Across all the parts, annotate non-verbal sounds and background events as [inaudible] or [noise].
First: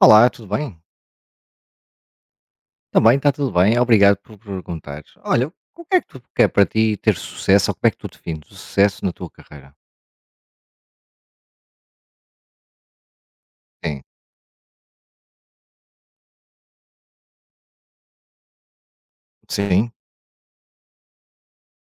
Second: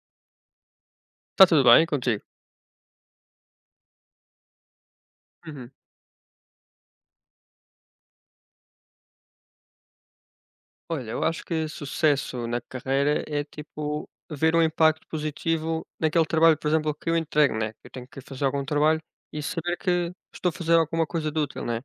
Olá, tudo bem? Está tudo bem contigo? Também está tudo bem, obrigado por perguntar. Olha, Uhum. o que é que tu quer para ti ter sucesso ou como é que tu defines o sucesso na tua carreira? Olha, eu acho que sucesso na carreira é Sim, tipo ver um impacto positivo naquele trabalho, por exemplo, que eu entrego, né? Eu tenho que fazer algum trabalho e saber sim, que estou a fazer alguma coisa de útil, né?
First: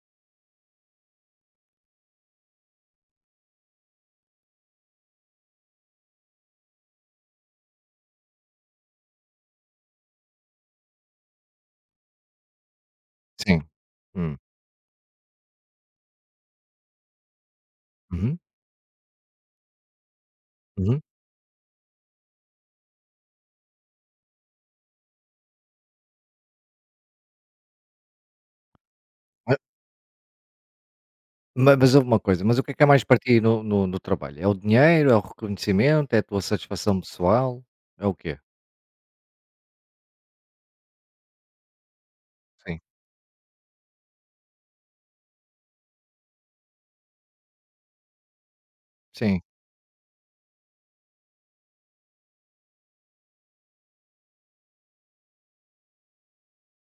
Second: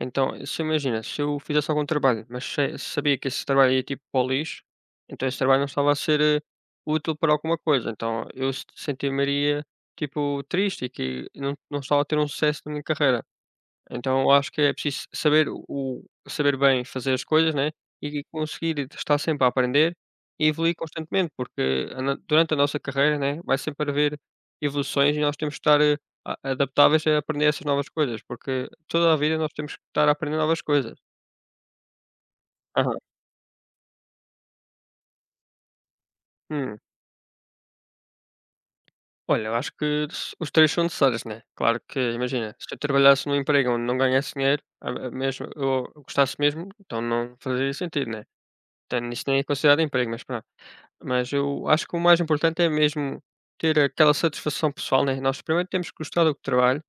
Então, se imagina, se eu fizesse algum trabalho, mas sabia que esse trabalho ia tipo para o lixo, então esse trabalho não estava a ser útil para alguma coisa. Então, eu sentiria tipo triste e que não estava a ter um sucesso na minha carreira. sim. Então eu Hum, acho que é preciso saber o saber bem fazer as coisas, né, e uhum, conseguir estar sempre a aprender e evoluir uhum. constantemente, porque a na durante a nossa carreira, né, vai sempre haver evoluções e nós temos que estar, a adaptáveis a aprender essas novas coisas, porque toda a vida nós Ma- temos que estar a aprender novas coisas. Mas houve uma coisa, mas o que é Aham. mais para ti no trabalho? É o dinheiro, é o reconhecimento, é a tua Hum. satisfação pessoal? É o quê? Olha, eu acho que s os 3 são necessários, né. Claro que imagina, se eu Sim, trabalhasse num emprego onde não ganhasse dinheiro, a mesmo eu gostasse mesmo, então não fazia sentido, né. Então isso nem sim, é considerado emprego, mas pronto. Mas eu acho que o mais importante é mesmo ter aquela satisfação pessoal, né? Nós primeiro temos que gostar do trabalho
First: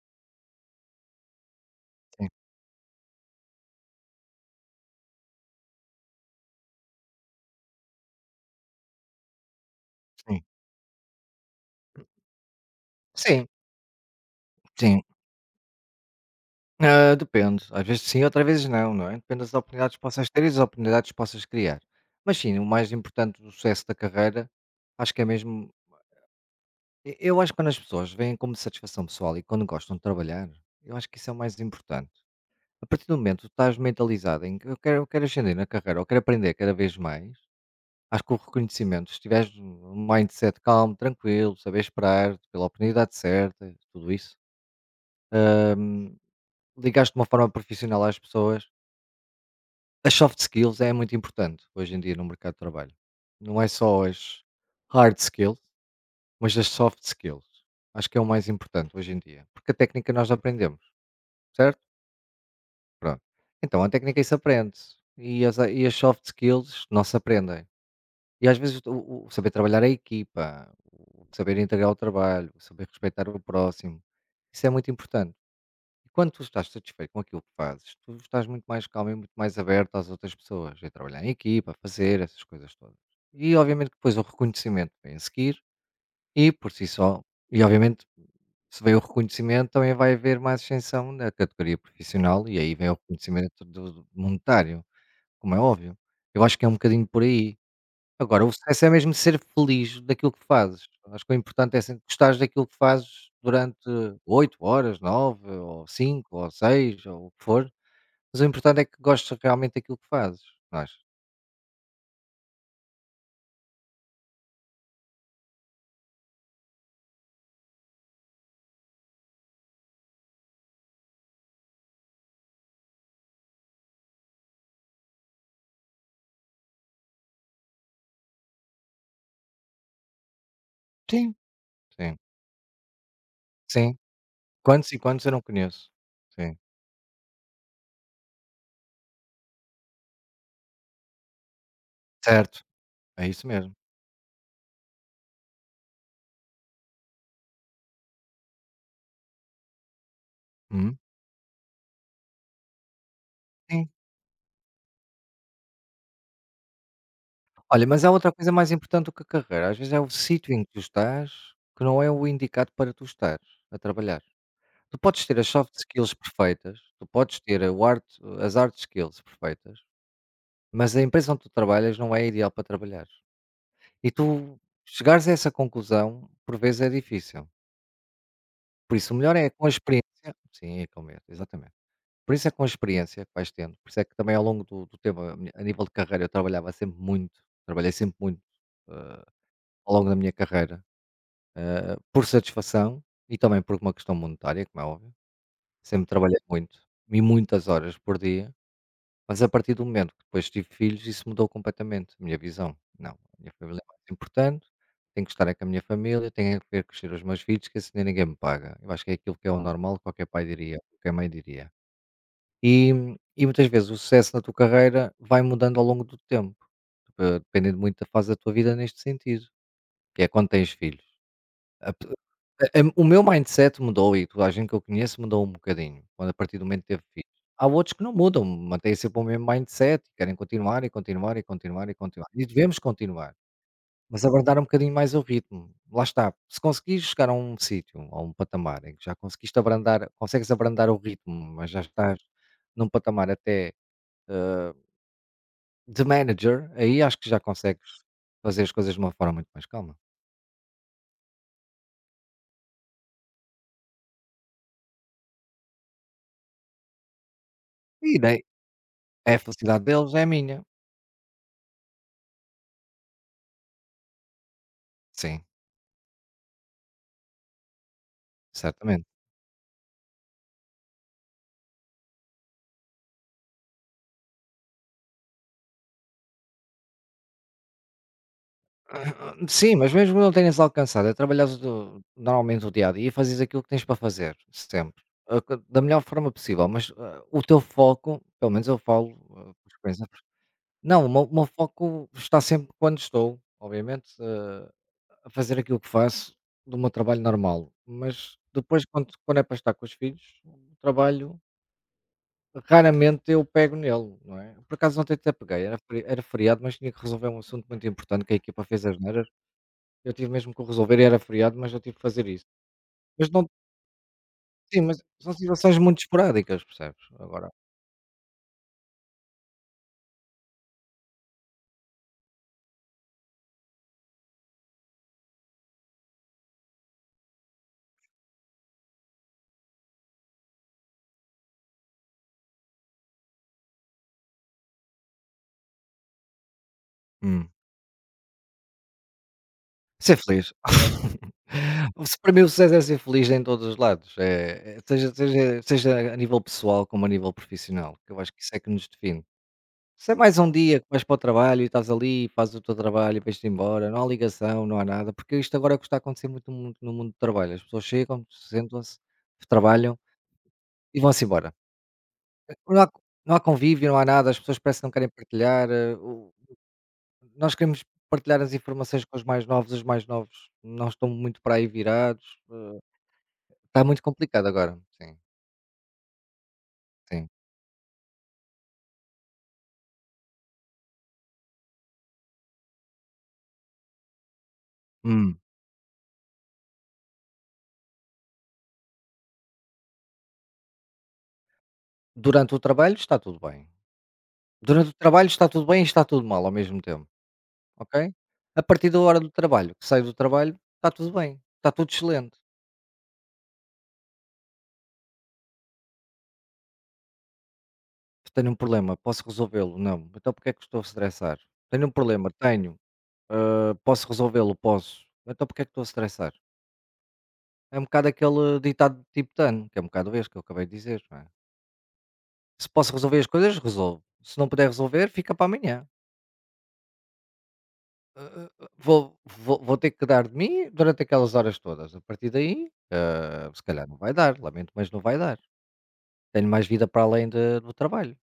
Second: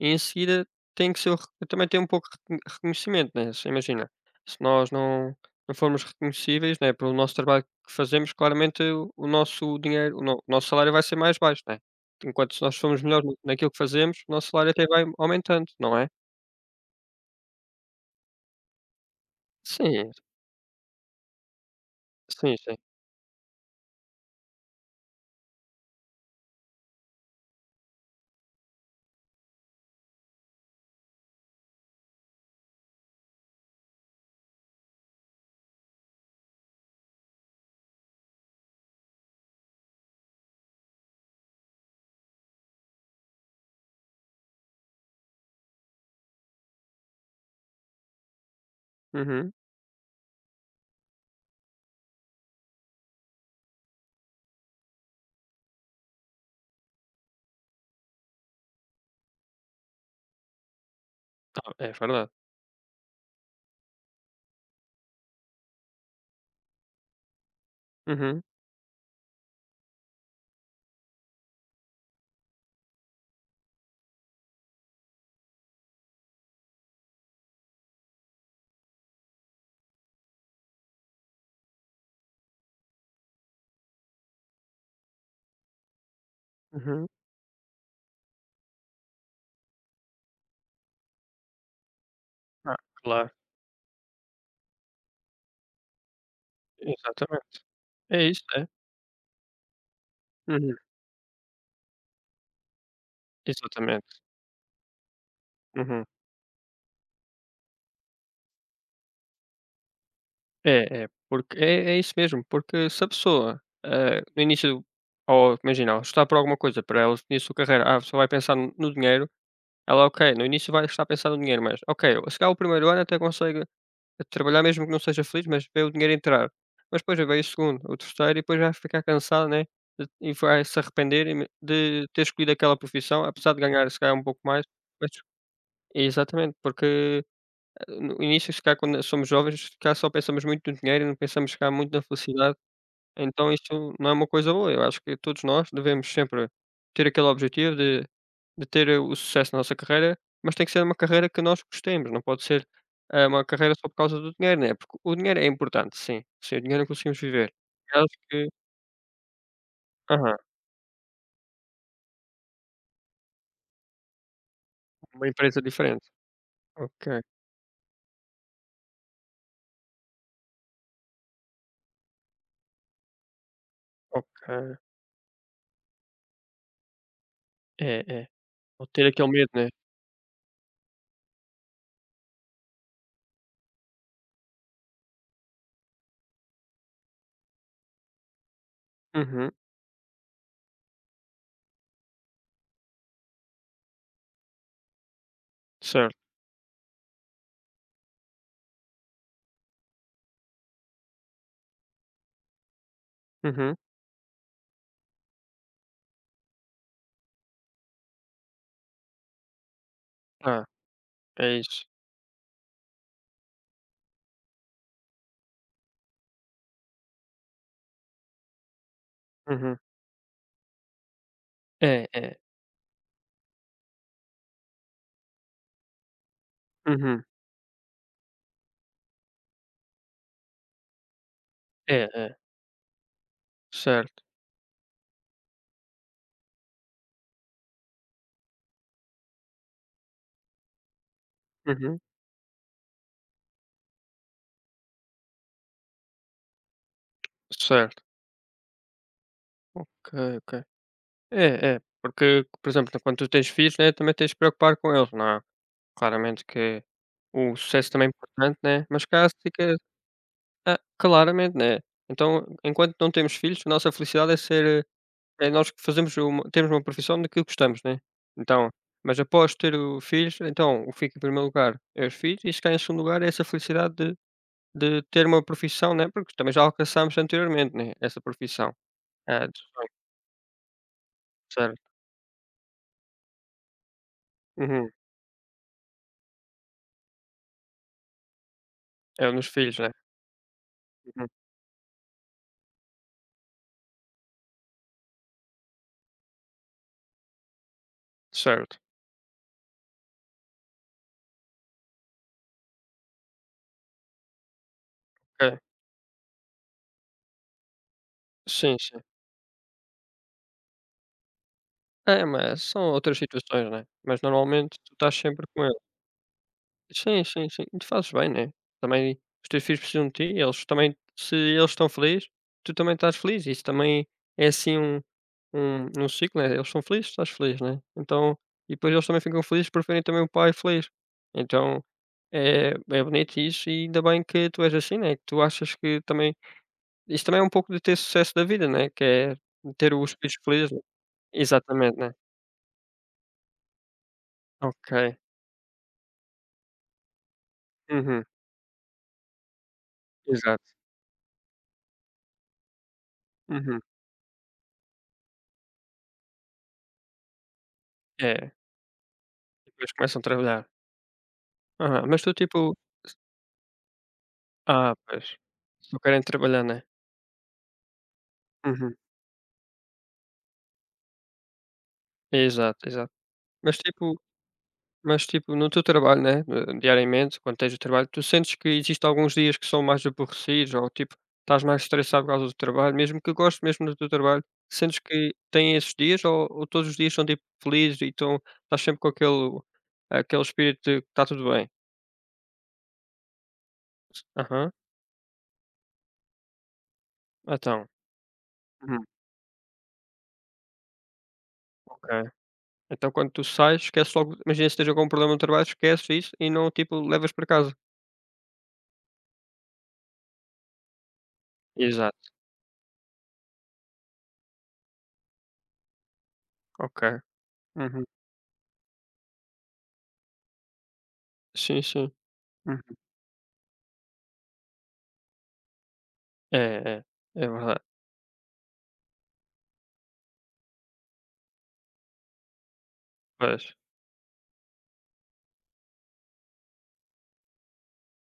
e em seguida tem que ser também tem um sim, pouco de reconhecimento, né? Se imagina, se nós não formos reconhecíveis, né, pelo nosso trabalho que fazemos, claramente o nosso dinheiro, o, no- sim. o nosso salário vai ser mais baixo, né? Enquanto se nós formos melhores Sim, naquilo que fazemos, o nosso salário até sim. vai aumentando, não é? Ah, depende. Às vezes sim, outras vezes não, não é? Depende das oportunidades que Sim, possas ter e das oportunidades que possas criar. Mas sim, sim, o sim. mais importante do sucesso da carreira, acho que é mesmo. Eu acho que quando as pessoas veem como satisfação pessoal e quando gostam de trabalhar, eu acho que isso é o mais importante. A partir do momento que tu estás mentalizado em que eu quero ascender na carreira, eu quero aprender cada vez mais, acho que o reconhecimento, se tiveres um mindset calmo, tranquilo, saber esperar pela oportunidade certa, tudo isso, hum, ligaste de uma forma profissional às pessoas. Uhum. As soft skills é muito importante hoje em dia no mercado de trabalho. Não é só as hard skills, mas as soft skills. Acho que é o mais importante hoje em dia. Porque a técnica nós aprendemos, Ah, certo? é verdade. Pronto. Então a técnica é isso aprende. E as soft skills não se aprendem. Uhum, E às vezes saber trabalhar a equipa, o saber integrar o trabalho, o saber respeitar o próximo, isso é muito importante. E quando tu estás satisfeito com aquilo que fazes, tu estás muito mais calmo e muito mais aberto às outras pessoas, a trabalhar em equipa, a fazer essas coisas todas. E obviamente que depois o reconhecimento vem a seguir e por si uhum. só, e obviamente se vem o reconhecimento também vai haver mais ascensão na categoria profissional e aí Ah, vem o claro, reconhecimento do monetário, como é óbvio. Eu acho que é um bocadinho por aí. exatamente. É isso, Agora, o é. sucesso é mesmo ser feliz daquilo que Uhum. fazes. Acho que o importante é sempre gostares daquilo que fazes durante Exatamente. 8 horas, 9 ou Uhum. 5 ou 6 ou o que for, mas o importante é que gostes realmente daquilo que fazes, não achas? É, é, porque é isso mesmo, porque se a pessoa, no início ou imagina, ou está por alguma coisa para ela no início da carreira, a pessoa vai pensar no dinheiro, ela, ok, no início vai estar a pensar no dinheiro, mas, ok, se calhar o primeiro ano até consegue, trabalhar mesmo que não seja feliz, mas vê o dinheiro entrar. Mas depois já veio o segundo, o terceiro e depois vai ficar cansado, né, de e vai se arrepender Sim. e de Sim, ter escolhido aquela profissão, apesar de ganhar sim. se calhar um pouco mais, Quantos e mas quantos eu não conheço. Sim, exatamente, porque no início, se calhar, quando somos jovens, se calhar só pensamos muito no dinheiro e não pensamos, se calhar, muito na felicidade, certo, é isso então mesmo. isso não é uma coisa boa. Eu acho que todos nós devemos sempre ter aquele objetivo de ter o sucesso na nossa carreira, mas tem que ser uma Uhum, carreira que nós gostemos, não pode ser, uma carreira só sim. por causa do dinheiro, né, porque o dinheiro é importante, sim, sem o dinheiro não conseguimos viver. Olha, Eu mas há acho outra que, coisa mais importante do que a carreira, às vezes é o aham, sítio em que tu estás que não é o indicado para tu estar a trabalhar. Tu podes uma ter as empresa soft diferente. skills perfeitas, tu Ok, podes ter o art as hard skills perfeitas, mas a empresa onde tu trabalhas não é ideal para trabalhar. E tu ok. chegares a essa conclusão, por vezes é difícil. É, é. Ou Por ter isso o aquele melhor medo, é com a né. experiência sim, é com medo, exatamente. Por isso é com a experiência que vais tendo, por isso é que também ao longo do tempo, a nível de carreira eu trabalhava sempre muito, trabalhei sempre muito, hã, Uhum, ao longo da minha carreira, por satisfação e também por uma questão monetária, como é óbvio. Sempre certo. trabalhei muito, e muitas horas por dia. Mas a partir do momento que depois tive filhos, isso mudou completamente a minha visão. Não, a minha Uhum. família é mais importante, tenho que estar é com a minha família, tenho que ver crescer os meus filhos, que assim nem ninguém me paga. Eu acho que é aquilo que é o normal, qualquer pai Ah, diria, qualquer mãe é diria. isso. E, e muitas vezes o sucesso na tua carreira vai mudando ao longo do tempo, dependendo muito da fase da tua vida neste sentido, Uhum. que é quando tens filhos. A pe É, é. A o meu mindset mudou e toda a gente que eu conheço mudou um bocadinho, quando a partir do momento que teve Uhum. filhos. Há outros que não mudam, mantêm sempre o mesmo mindset, querem continuar e continuar e continuar e É, continuar. é, E devemos continuar, certo. mas abrandar um bocadinho mais o ritmo. Lá está, se conseguires chegar a um sítio, a um patamar em que já conseguiste abrandar consegues abrandar o ritmo, mas já Uhum. estás num patamar até, hã, de manager, aí acho que já consegues Certo. fazer as coisas de uma forma muito mais Ok, calma. ok. É, é, porque, por exemplo, quando tu tens filhos, né, também tens de preocupar com eles, não é? Claramente que o sucesso também é E daí importante, né? Mas cá é a fica. felicidade deles, é a minha. Ah, claramente, né? Então, enquanto não temos filhos, a nossa felicidade é ser Sim. é nós que fazemos temos uma profissão daquilo que gostamos, né? Então, Certamente. mas após ter o filhos, então o que fica em primeiro lugar é os filhos e se calhar em segundo lugar é essa felicidade de ter uma profissão, né? Porque também já alcançámos anteriormente, né? Essa profissão. Ah, [clears throat] Sim, mas desfeito, mesmo não teres alcançado, é trabalhares certo. normalmente o dia a dia e fazes aquilo que tens para fazer, Uhum. sempre, a co da melhor forma possível, mas, o teu foco, pelo menos eu falo, É nos por filhos, né? experiência não, o meu Uhum. o meu foco está sempre quando estou, obviamente, a fazer aquilo que faço do meu trabalho normal, mas Certo, depois quando é para estar com os filhos, o trabalho, raramente eu pego nele, não é? Por acaso ontem até ok. peguei, era feriado, mas tinha que resolver um assunto muito importante que a equipa Sim, fez sim. asneiras. Eu tive mesmo que o resolver e era feriado, mas eu tive que É, fazer isso. mas são outras Mas não, situações, né? Mas normalmente sim, tu mas estás são sempre com eles. situações muito esporádicas, percebes? Sim, sim, Agora. sim. E tu fazes bem, né? Também os teus filhos precisam de ti, eles também, se eles estão felizes, tu também estás feliz. Isso também é assim um, ciclo, né? Eles são felizes, tu estás feliz, né? Então, e depois eles também ficam felizes por verem também o pai feliz. Então, é bonito isso e ainda bem que tu és assim, né? Tu achas que também isso também é um Hum. pouco de ter sucesso da vida, né, que é ter os Ser filhos feliz. felizes, né. [laughs] Exatamente, né. Se para mim o sucesso é ser feliz em todos os lados, Ok. seja a nível pessoal como a nível profissional, que eu Uhum. acho que isso é que nos define. Se é mais um Exato. dia que vais para o trabalho e estás ali fazes o teu trabalho e vais-te Uhum. embora, não há ligação, não há nada, porque isto agora é o que está a acontecer muito no mundo do trabalho. As pessoas chegam, É. sentam-se, Depois trabalham começam a trabalhar. e vão-se embora. Aham. Mas tu, tipo. Não há não há convívio, não há nada, as pessoas parece que não Ah, querem pois, partilhar, eh, só querem o trabalhar, né. nós queremos partilhar as Uhum. informações com os mais novos não estão muito para aí virados, Exato, exato. Mas está muito tipo complicado agora. Sim, Mas, tipo, no teu trabalho, né, sim. diariamente, quando tens o trabalho, tu sentes que existem alguns dias que são mais aborrecidos ou, tipo, estás mais estressado por causa do trabalho, mesmo que gostes mesmo do teu trabalho, sentes que Hum. tem esses dias ou todos os dias são, tipo, felizes e tão, estás sempre com aquele, espírito de que está tudo bem? Durante o trabalho está tudo bem. Aham, Durante o trabalho está tudo bem e está tudo mal ao mesmo tempo, então. ok? A partir da Hum, hora do trabalho, que saio do trabalho, está tudo bem, está tudo ok. excelente. Então quando tu sais, esquece logo, imagina se tens algum problema no trabalho, esqueces isso e não, tipo, levas para casa. Tenho um problema, posso resolvê-lo? Não. Então porque é que estou a estressar? Tenho um problema, Exato, tenho. Posso resolvê-lo? Posso. Então porque é que estou a estressar? ok. É um Uhum. bocado aquele ditado tibetano, que é um bocado este que eu acabei de dizer, não é? Sim, sim. Se Uhum. posso resolver as coisas, resolvo. Se não puder resolver, fica para amanhã. É, é. É verdade. Eh, vou ter que dar de mim durante aquelas horas todas. A partir daí, se Pois. calhar não vai dar, lamento, mas não vai dar. Tenho mais vida para além do trabalho.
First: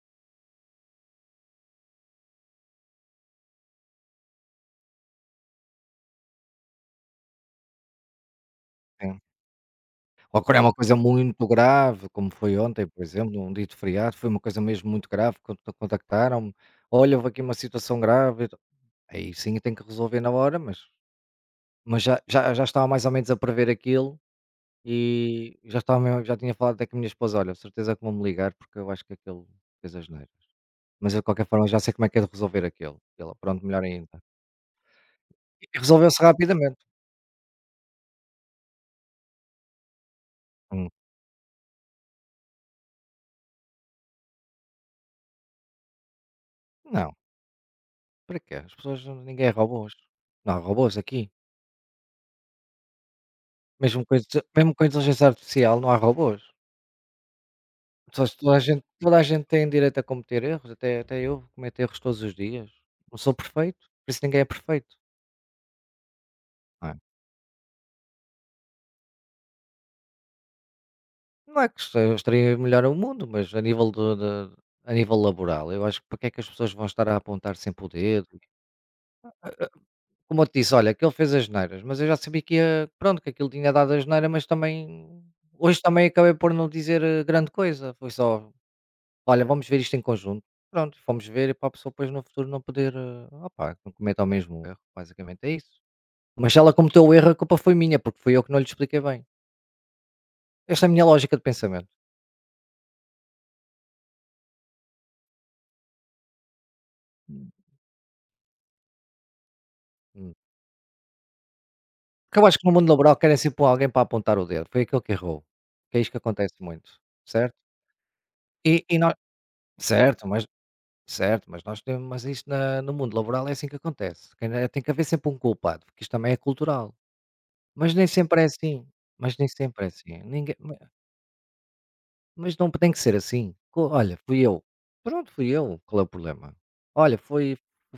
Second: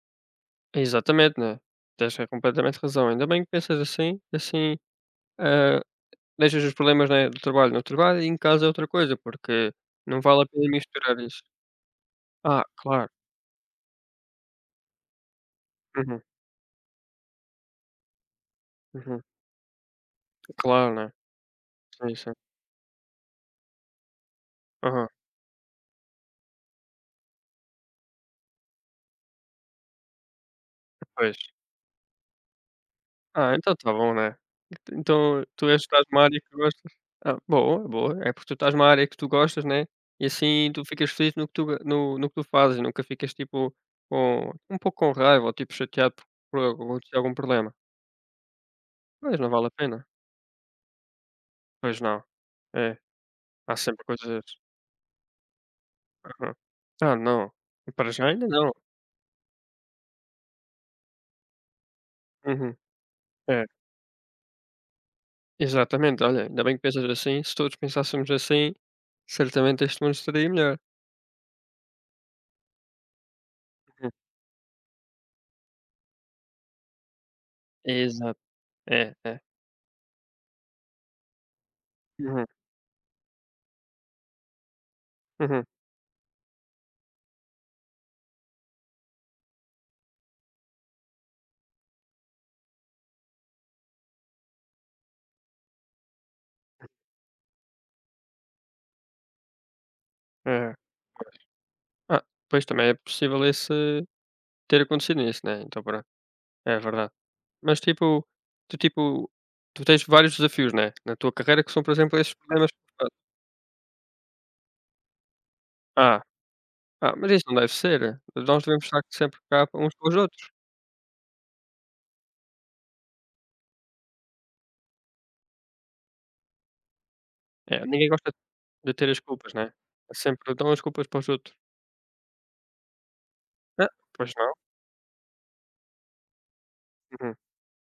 Exatamente, né. Tens é completamente razão. Ainda bem que pensas assim, assim, ah, deixas os problemas, né, do trabalho no trabalho e em casa é outra coisa, Sim. porque não Ou vale a quando é pena uma coisa misturar isso. muito grave, como foi Ah, ontem, por claro. exemplo, um dito feriado, foi uma coisa mesmo muito grave, quando Uhum, contactaram-me, olha, houve aqui uma situação grave. Então, uhum. aí sim tem que resolver na hora, mas. Claro, né. Mas já Sim, sim. já já estava mais ou menos a prever aquilo Aham, e já estava mesmo já tinha falado até com a minha esposa: "Olha, certeza que vão-me ligar porque eu acho que aquilo fez asneiras, mas eu de pois. qualquer forma já sei como é que é de resolver aquilo". E ela: Ah, "Pronto, então melhor tá bom, ainda". né. Então tu E és estás resolveu-se numa área que rapidamente. gostas. Ah, boa, boa. É porque tu estás numa área que tu gostas, né, e assim tu Hum, ficas feliz no que no que tu fazes, nunca ficas tipo com um pouco com raiva ou tipo chateado por não, acontecer algum problema. para quê? As pessoas não, Pois, ninguém é não vale a robôs. pena. Não há robôs aqui. Pois não. É, há Mesmo sempre com inte coisas. mesmo com a inteligência artificial não há robôs. Aham. Ah, não. Para já Pessoas ainda não. Toda a gente tem direito a cometer erros, até eu cometo erros todos os dias. Uhum. Não sou É, perfeito, por isso ninguém é perfeito, exatamente. Olha, ainda bem que não é? pensas assim, se todos pensássemos assim, certamente este mundo estaria melhor. Não é que se gostaria melhor o mundo, mas Uhum. A nível laboral, eu acho que para que é que as pessoas vão estar a apontar sempre o Exato. dedo. É, é. Eh eh, Como eu te disse, olha, aquele fez as asneiras, mas eu já sabia Uhum, que ia pronto, que aquilo tinha dado asneira, mas também uhum, hoje também acabei por não dizer, grande coisa, foi só: "Olha, vamos ver isto em conjunto". Pronto, fomos ver e para a pessoa depois no futuro não poder, opá, que não cometa o mesmo erro, basicamente é isso. Mas se ela cometeu o erro, a culpa foi minha, porque fui eu que não lhe expliquei bem. é. Esta é a minha lógica de pensamento. Ah, pois também é possível esse ter acontecido isso, né, então pronto, é verdade. Mas, tipo, tu tipo, tu tens Hum. vários desafios, né, na tua carreira que são, por exemplo, esses Porque eu acho que problemas no que mundo tu laboral fazes. querem sempre alguém para apontar o dedo, foi aquele que errou, que é isto que Ah. acontece muito, Ah, mas isso certo? não deve ser. Nós E devemos e estar nó sempre cá uns com os certo, mas outros. certo, mas nós temos mas isto na no mundo laboral é assim que acontece, quem é tem que haver sempre um culpado, porque isto também é cultural, É, mas nem ninguém gosta sempre é assim, de ter as mas nem culpas, né? sempre é É, assim, sempre ninguém dão ma as culpas para os outros. mas não tem que ser assim, co Ah, "Olha, pois fui não. eu", pronto, fui eu, qual é o problema? "Olha, Uhum. foi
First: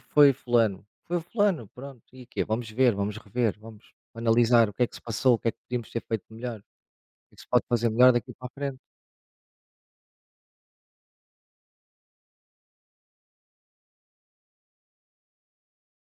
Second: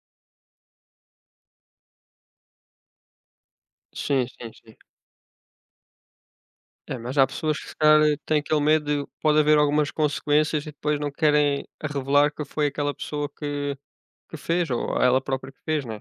foi fulano", "Foi fulano", pronto, e quê? Vamos ver, vamos rever, vamos Sim, sim, analisar o sim. que é que se passou, o que é que podíamos ter feito melhor. É, mas há Que é se pessoas pode que se fazer calhar melhor daqui têm para a aquele frente? medo de pode haver algumas consequências e depois não querem revelar que foi aquela pessoa que fez, ou ela própria que fez, né?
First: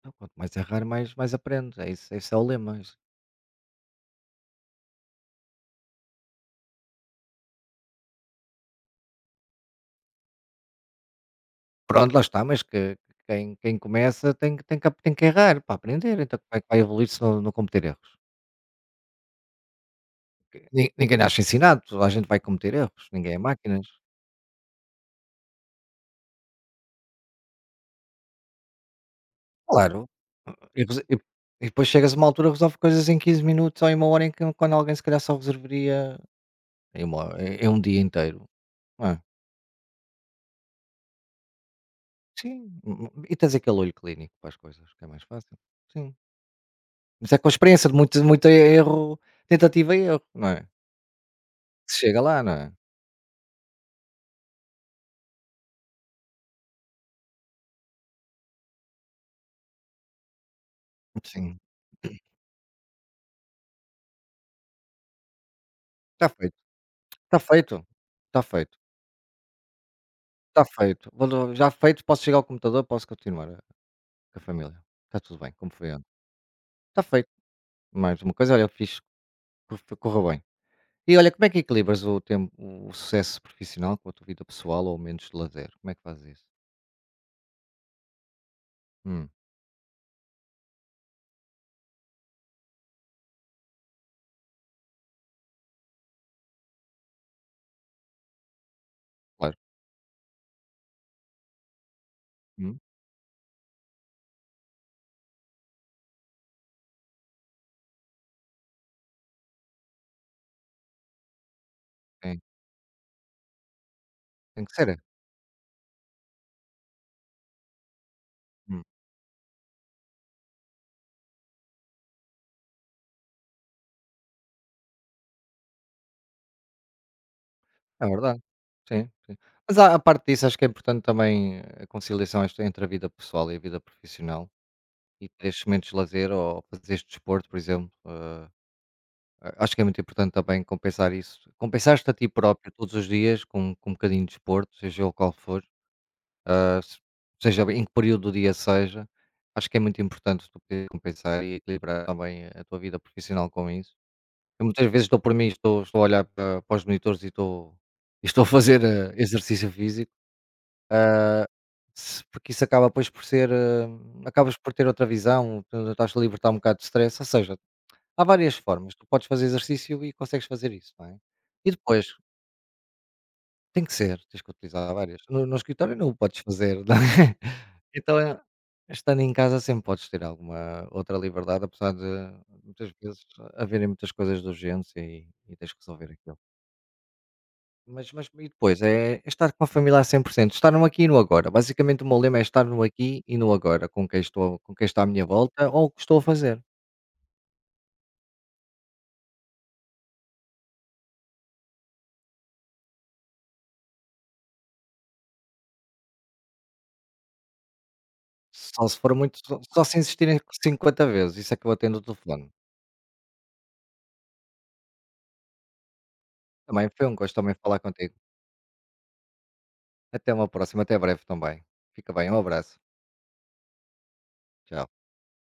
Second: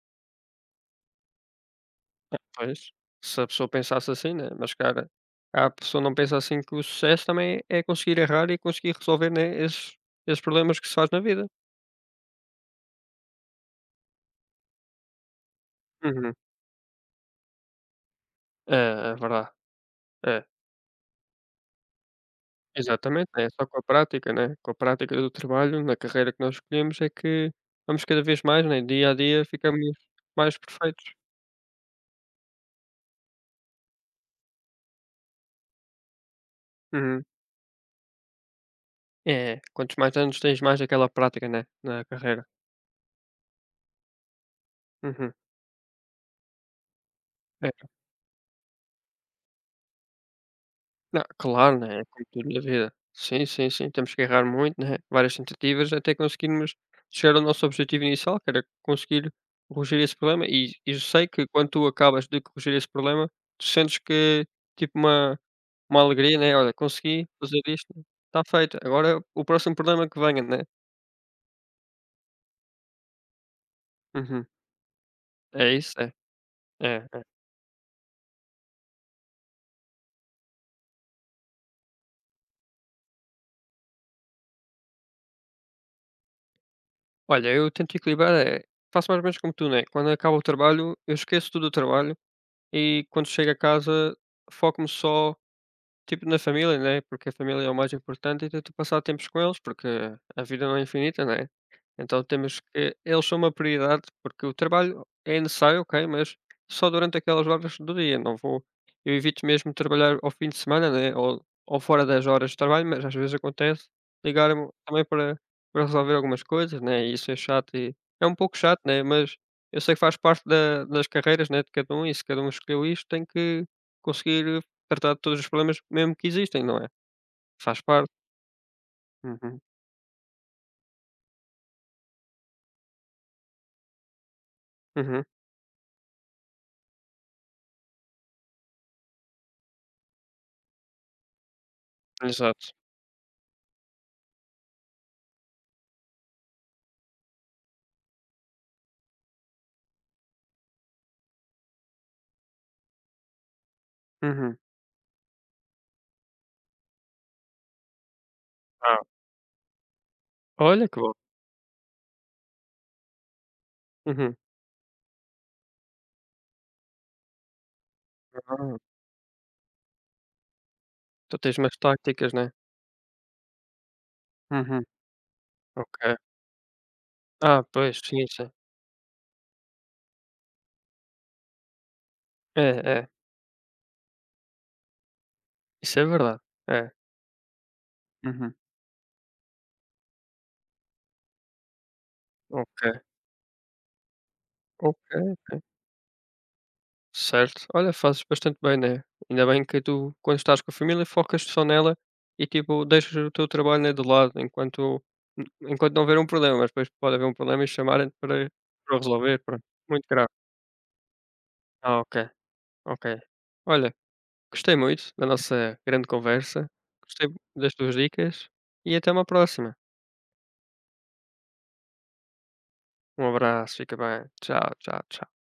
Então, quanto mais errar, mais aprendes. É isso, esse é o lema. Pois, Isso. se a pessoa pensasse assim, né? Mas, cara, a pessoa não pensa assim que o sucesso também é conseguir errar e conseguir resolver, né, esses, problemas que se faz na vida. Pronto, lá está, mas que quem começa tem que tem que errar para aprender, Uhum. então como é que vai evoluir se não cometer erros? É, é verdade. É, Ni ninguém nasce ensinado, toda a gente vai cometer erros, exatamente, ninguém é é só com a máquinas. prática, né, com a prática do trabalho na carreira que nós escolhemos é que vamos cada vez mais, né, dia a dia ficamos Claro, mais e rese perfeitos. e depois chegas a uma altura, resolve coisas em 15 minutos ou em 1 hora em que quando alguém se calhar só resolveria em uma Uhum. hora em um dia inteiro, não é? É, quantos mais anos tens mais aquela prática, né, na carreira. Sim, hum, e tens aquele olho clínico para as coisas, que é mais Uhum. fácil. Sim. Mas é com É. experiência de muito, muito erro, tentativa e erro, não é? Não, claro, Se né, é chega como lá, tudo não na é? vida. Sim, sim, sim, temos que errar muito, né, várias tentativas até conseguirmos chegar ao nosso objetivo inicial, que era conseguir corrigir esse problema e eu sei que Sim, quando tu acabas de corrigir esse problema, tu sentes que tipo uma está alegria, né, feito, "Olha, consegui está fazer feito, isto, está está feito, feito, agora o próximo problema que venha", está né. feito. Quando já feito, posso chegar ao computador, posso continuar, com a Uhum. família. Está tudo bem, como É foi isso, antes. é, é, Está é. feito. Mais uma coisa, olha, fiz, correu bem. E olha, como é que equilibras o sucesso profissional com a tua vida pessoal ou menos de lazer? Como é que fazes isso? Olha, eu tento equilibrar, faço mais ou Hum, menos como tu, né, quando acaba o trabalho, eu esqueço tudo o trabalho e quando chego a casa foco-me só tipo na família, né? Porque a família é o mais importante e tento passar tempos com claro. eles, porque a vida não é infinita, né? Então temos Hum, que eles são uma prioridade, porque o trabalho é necessário, ok, mas só durante aquelas horas do dia, não vou eu evito mesmo trabalhar ao fim de semana, né, ou fora das sim. horas de trabalho, mas às vezes acontece Tem ligarem-me que ser, é? também para resolver algumas coisas, né, e isso é chato e é um pouco chato, né, mas eu sei que faz parte da das carreiras, né, de cada um e se cada um escolheu isto tem que conseguir tratar de todos os problemas mesmo que existem, não é? Faz É parte. verdade. Sim, sim. Uhum, Mas a parte disso, acho que é importante também a conciliação esta entre a vida pessoal e a vida profissional uhum, e ter estes momentos de lazer ou fazeres desporto, por exemplo. Acho que é muito importante também compensar isso. Compensar-te a ti próprio exato. todos os dias com, um bocadinho de desporto, seja ele qual for, eh, se- seja em que período do dia seja. Acho que é muito importante tu poder compensar e equilibrar também a tua vida profissional com isso. Uhum. Eu muitas vezes estou por mim, estou a olhar para os monitores e estou a fazer, Ah, exercício físico, olha que bom. se porque isso acaba depois por ser, Uhum. acabas por ter outra visão, tu estás-te a libertar um bocado de stress, ou seja, há várias Ah, formas, tu podes fazer exercício e consegues fazer isso, não é? tu tens E umas depois, táticas, né? tem que ser, tens que Uhum, utilizar várias, no escritório não o ok. podes fazer, não é? Ah, [laughs] pois, Então, sim, sim. estando em casa sempre podes ter alguma outra liberdade, apesar de É, muitas é, vezes haverem muitas coisas de urgência e tens que isso é resolver aquilo. verdade. É. Mas e Uhum. depois é estar com a família a 100%, estar no aqui e no agora. Basicamente o meu lema é estar no Ok, aqui e no agora, com quem estou, com quem ok, está à minha ok. volta ou o que estou a fazer. Certo. Olha, fazes bastante bem, né? Ainda bem que tu, quando estás com a família, focas só nela e, tipo, deixas o teu trabalho, né, de lado enquanto não houver um problema. Mas depois pode haver um problema e chamarem-te Só para se o for muito, resolver. só Pronto. só se Muito grave. insistirem 50 vezes, isso é que eu atendo Ah, o ok, telefone. ok. Olha, gostei muito da nossa grande conversa. Também foi um Gostei gosto também das falar tuas contigo. dicas e até uma próxima. Até uma próxima, até breve também. Fica bem, um abraço. Um abraço, fica bem. Tchau, Tchau. tchau, tchau.